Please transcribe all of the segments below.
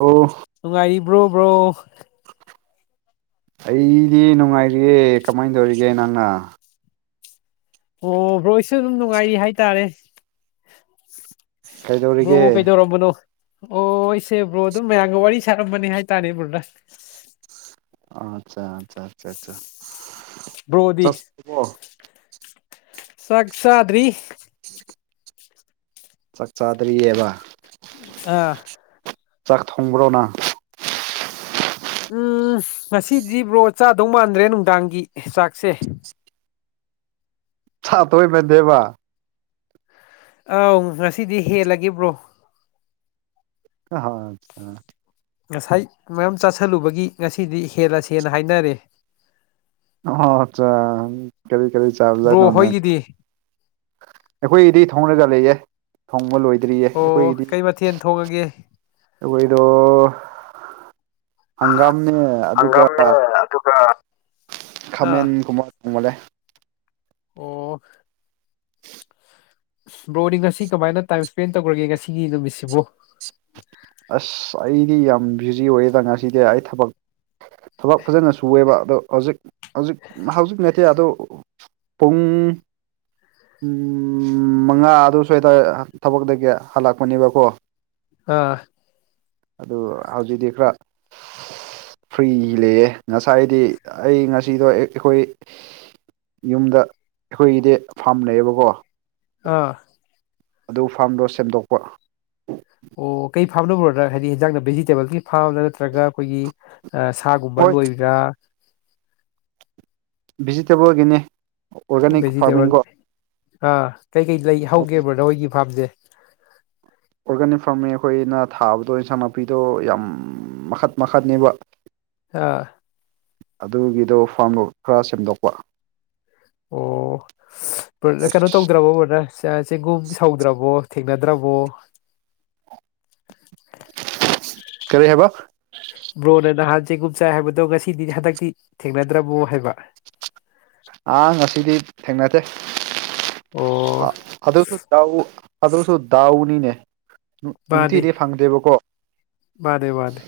ꯑꯣ ꯅꯨꯡꯉꯥꯏꯔꯤꯕ꯭ꯔꯣ ꯕ꯭ꯔꯣ ꯑꯩꯗꯤ ꯅꯨꯡꯉꯥꯏꯔꯤꯌꯦ ꯀꯃꯥꯏꯟ ꯇꯧꯔꯤꯒꯦ ꯅꯪꯅ ꯑꯣ ꯕ꯭ꯔꯣꯏꯁꯨ ꯑꯗꯨꯝ ꯅꯨꯡꯉꯥꯏꯔꯤ ꯍꯥꯏꯇꯥꯔꯦ ꯭ꯔꯣꯕꯨ ꯀꯩꯗꯧꯔꯤꯒꯦ ꯀꯩꯗꯧꯔꯝꯕꯅꯣ ꯑꯣ ꯏꯆꯦ ꯕ꯭ꯔꯣ ꯑꯗꯨꯝ ꯃꯌꯥꯝꯒ ꯋꯥꯔꯤ ꯁꯥꯔꯝꯕꯅꯤ ꯍꯥꯏꯇꯥꯔꯦꯕ꯭ꯔꯣꯅ ꯑꯆꯥ ꯑꯆꯥ ꯑ ꯑ ꯕ꯭ꯔꯣꯗꯤ ꯆꯣ ꯆꯥꯛ ꯆꯗ꯭ꯔꯤ ꯎꯝ ꯆꯥꯛ ꯆꯥꯗ꯭ꯔꯤꯑꯕ ꯑꯥ ꯆꯥꯛ ꯊꯣꯡꯕ꯭ꯔꯣꯅ ꯎꯝ ꯉꯁꯤꯗꯤ ꯕ꯭ꯔꯣ ꯆꯥꯗꯧ ꯃꯥꯟꯗ꯭ꯔꯦ ꯅꯨꯡꯗꯥꯡꯒꯤ ꯆꯥꯛꯁꯦ ꯇꯏ ꯃ ꯗꯕ ꯑꯥꯎ ꯉꯁꯤꯗꯤ ꯍꯦꯜꯂꯕ꯭ꯔꯣ ꯍ ꯉꯁꯥꯏ ꯃꯌꯥꯝ ꯆꯥꯁꯤꯜꯂꯨꯕꯒꯤ ꯉꯁꯤꯗꯤ ꯍꯦꯜꯂꯁꯦꯟꯅ ꯍꯥꯏꯅꯔꯦ ꯑ ꯀꯔꯤ ꯀꯔꯤ ꯆꯥꯖ ꯕ꯭ꯔꯣ ꯅꯣꯅꯦ ꯍꯣꯏꯒꯤꯗꯤ ꯑꯩꯈꯣꯏꯗꯤ ꯊꯣꯡꯡꯂꯒ ꯂꯩꯌꯦꯦ ꯊꯣꯡꯕ ꯂꯣꯏꯗꯦ ꯭ꯔꯤꯌꯦ ꯑꯣ ꯑꯩꯈꯣꯏꯒꯤꯗꯤ ꯀꯩ ꯃꯊꯦꯜ ꯊꯣꯡꯉꯒꯦ ꯑꯩꯈꯣꯏꯗꯣ ꯍꯪꯒꯥꯝꯅꯦ ꯑꯗꯨꯒ ꯍꯪꯒꯥꯝꯅꯦ ꯑꯗꯨꯒ ꯑꯥ ꯈꯥꯃꯦꯟꯒꯨꯝꯕ ꯀꯂꯦ ꯑꯣ ꯕ꯭ꯔꯣꯗꯤ ꯉꯁꯤ ꯀꯃꯥꯏꯅ ꯇꯥꯏꯝ ꯏꯁꯄꯦꯟ ꯇꯧꯈ꯭ꯔꯒꯦ ꯉꯁꯤꯒꯤ ꯅꯨꯃꯤꯠꯁꯤꯕꯨ ꯑꯁ ꯑꯩꯗꯤ ꯌꯥꯝ ꯕꯤꯨꯖꯤ ꯑꯣꯏꯌꯦꯦꯗ ꯉꯁꯤꯗꯤ ꯑꯩ ꯊꯕꯛ ꯊꯕꯛ ꯐꯖꯅ ꯁꯨꯑꯦꯕ ꯑꯗꯣ ꯍꯧꯖꯤꯛ ꯍꯧꯖꯤꯛ ꯍꯧꯖꯤꯛ ꯅꯠꯇꯦ ꯑꯗꯣ ꯄꯨꯡ ꯃꯉꯥ ꯑꯗꯨ ꯁ꯭ꯋꯥꯏꯗ ꯊꯕꯛꯇꯒꯤ ꯍꯜꯂꯛꯄꯅꯦꯕꯀꯣ ꯑꯥ ꯑꯗꯨ ꯍꯧꯖꯤꯛꯇꯤ ꯈꯔ ꯐ꯭ꯔꯤ ꯂꯩꯑꯦ ꯉꯁꯥꯏꯗꯤ ꯑꯩ ꯉꯁꯤꯗꯣ ꯑꯩꯈꯣꯏ ꯌꯨꯝꯗ ꯑꯩꯈꯣꯏꯒꯤꯗꯤ ꯐꯥꯝ ꯂꯩꯩꯌꯦꯕꯀꯣ ꯑꯥ ꯑꯗꯨ ꯐꯥꯔꯝꯗꯣ ꯁꯦꯝꯗꯣꯛꯄ ꯐꯥꯝꯅꯕꯨꯔꯗ ꯍꯥꯏꯗꯤ ꯍꯟꯖꯥꯡꯗ ꯚꯦꯖꯤꯇꯦꯕꯜꯒꯤ ꯐꯥꯝꯗ ꯅꯠꯇ꯭ꯔꯒ ꯑꯩꯈꯣꯏꯒꯤ ꯁꯥꯒꯨꯝꯕ ꯍꯣꯏ ꯂꯣꯏꯕꯔꯥ ꯚꯖꯤꯇꯦꯕꯜꯒꯤꯅꯦ ꯚꯦꯖꯤꯇꯦꯕꯜ ꯑꯥ ꯀꯩꯀꯩ ꯂꯩ ꯍꯧꯒꯦꯕ꯭ꯔ ꯅꯈꯣꯏꯒꯤ ꯐꯥꯝꯁꯦ ꯑꯣꯔꯒꯥꯅꯤꯛ ꯐꯥꯔꯃꯤꯡ ꯑꯩꯈꯣꯏꯅ ꯊꯥꯕꯗꯣ ꯏꯟꯁꯥꯡ ꯅꯥꯄꯤꯗꯣ ꯌꯥꯝ ꯃꯈꯠ ꯃꯈꯠꯅꯦꯕ ꯑꯥ ꯑꯗꯨꯒꯤꯗꯣ ꯐꯥꯝ ꯈꯔ ꯁꯦꯝꯗꯣꯛꯄ ꯑꯣ ꯀꯩꯅꯣ ꯑꯁ ꯇꯧꯗ꯭ꯔꯕꯕꯅ ꯆꯦꯡꯒꯨꯝ ꯁꯧꯗ꯭ꯔꯕꯣ ꯊꯦꯡꯅꯗ꯭ꯔꯕꯣ ꯀꯔꯤ ꯍꯕ ꯕ꯭ꯔꯣꯅ ꯅꯍꯥꯟ ꯆꯦꯡꯒꯨꯝ ꯆꯥꯏ ꯍꯥꯏꯕꯗꯣ ꯉꯁꯤꯗꯤ ꯍꯟꯗꯛꯇꯤ ꯊꯦꯡꯅꯗ꯭ꯔꯃꯣ ꯍꯥꯏꯕ ꯑꯥ ꯉꯁꯤꯗꯤ ꯊꯦꯡꯅꯗꯦ ꯑꯣ ꯑꯗꯨꯁꯨ ꯆꯥꯎ ꯑꯗꯨꯁꯨ ꯗꯥꯎꯅꯤꯅꯦ ꯃꯥꯅꯦ ꯅꯨꯡꯇꯤꯗꯤ ꯐꯪꯗꯦꯕꯀꯣ ꯃꯥꯅꯦ ꯃꯥꯅꯦ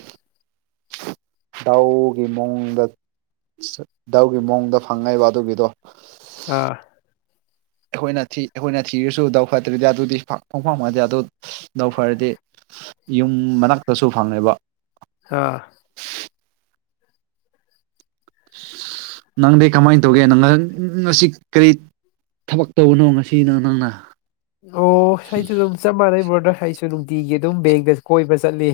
ꯗꯥꯎꯒꯤ ꯃꯑꯣꯡꯗ ꯙꯎꯒꯤ ꯃꯑꯣꯡꯗ ꯐꯪꯉꯛꯏꯕ ꯑꯗꯨꯒꯤꯗꯣ ꯑꯥ ꯑꯩꯈꯣꯏꯅꯤ ꯑꯩꯈꯣꯏꯅ ꯊꯤꯔꯁꯨ ꯗꯧ ꯐꯠꯇ꯭ꯔꯗꯤ ꯑꯗꯨꯗꯤ ꯐꯪ ꯐꯪꯉꯗꯤ ꯑꯗꯨ ꯗꯧꯐꯔꯗꯤ ꯌꯨꯝ ꯃꯅꯥꯛꯇꯁꯨ ꯐꯪꯉꯦꯕ ꯑꯥ ꯅꯪꯗꯤ ꯀꯃꯥꯏꯅ ꯇꯧꯒꯦ ꯅꯪ ꯉꯁꯤ ꯀꯔꯤ ꯊꯕꯛ ꯇꯧꯕꯅꯣ ꯉꯁꯤꯅꯪ ꯅꯪꯅ ꯑꯣ ꯑꯩꯁꯨ ꯑꯗꯨꯝ ꯆꯞ ꯃꯥꯟꯅꯩ ꯭ꯔꯣꯗꯥ ꯑꯩꯁꯨ ꯅꯨꯡꯇꯤꯒꯤ ꯑꯗꯨꯝ ꯕꯦꯡꯗ ꯀꯣꯏꯕ ꯆꯠꯂꯤ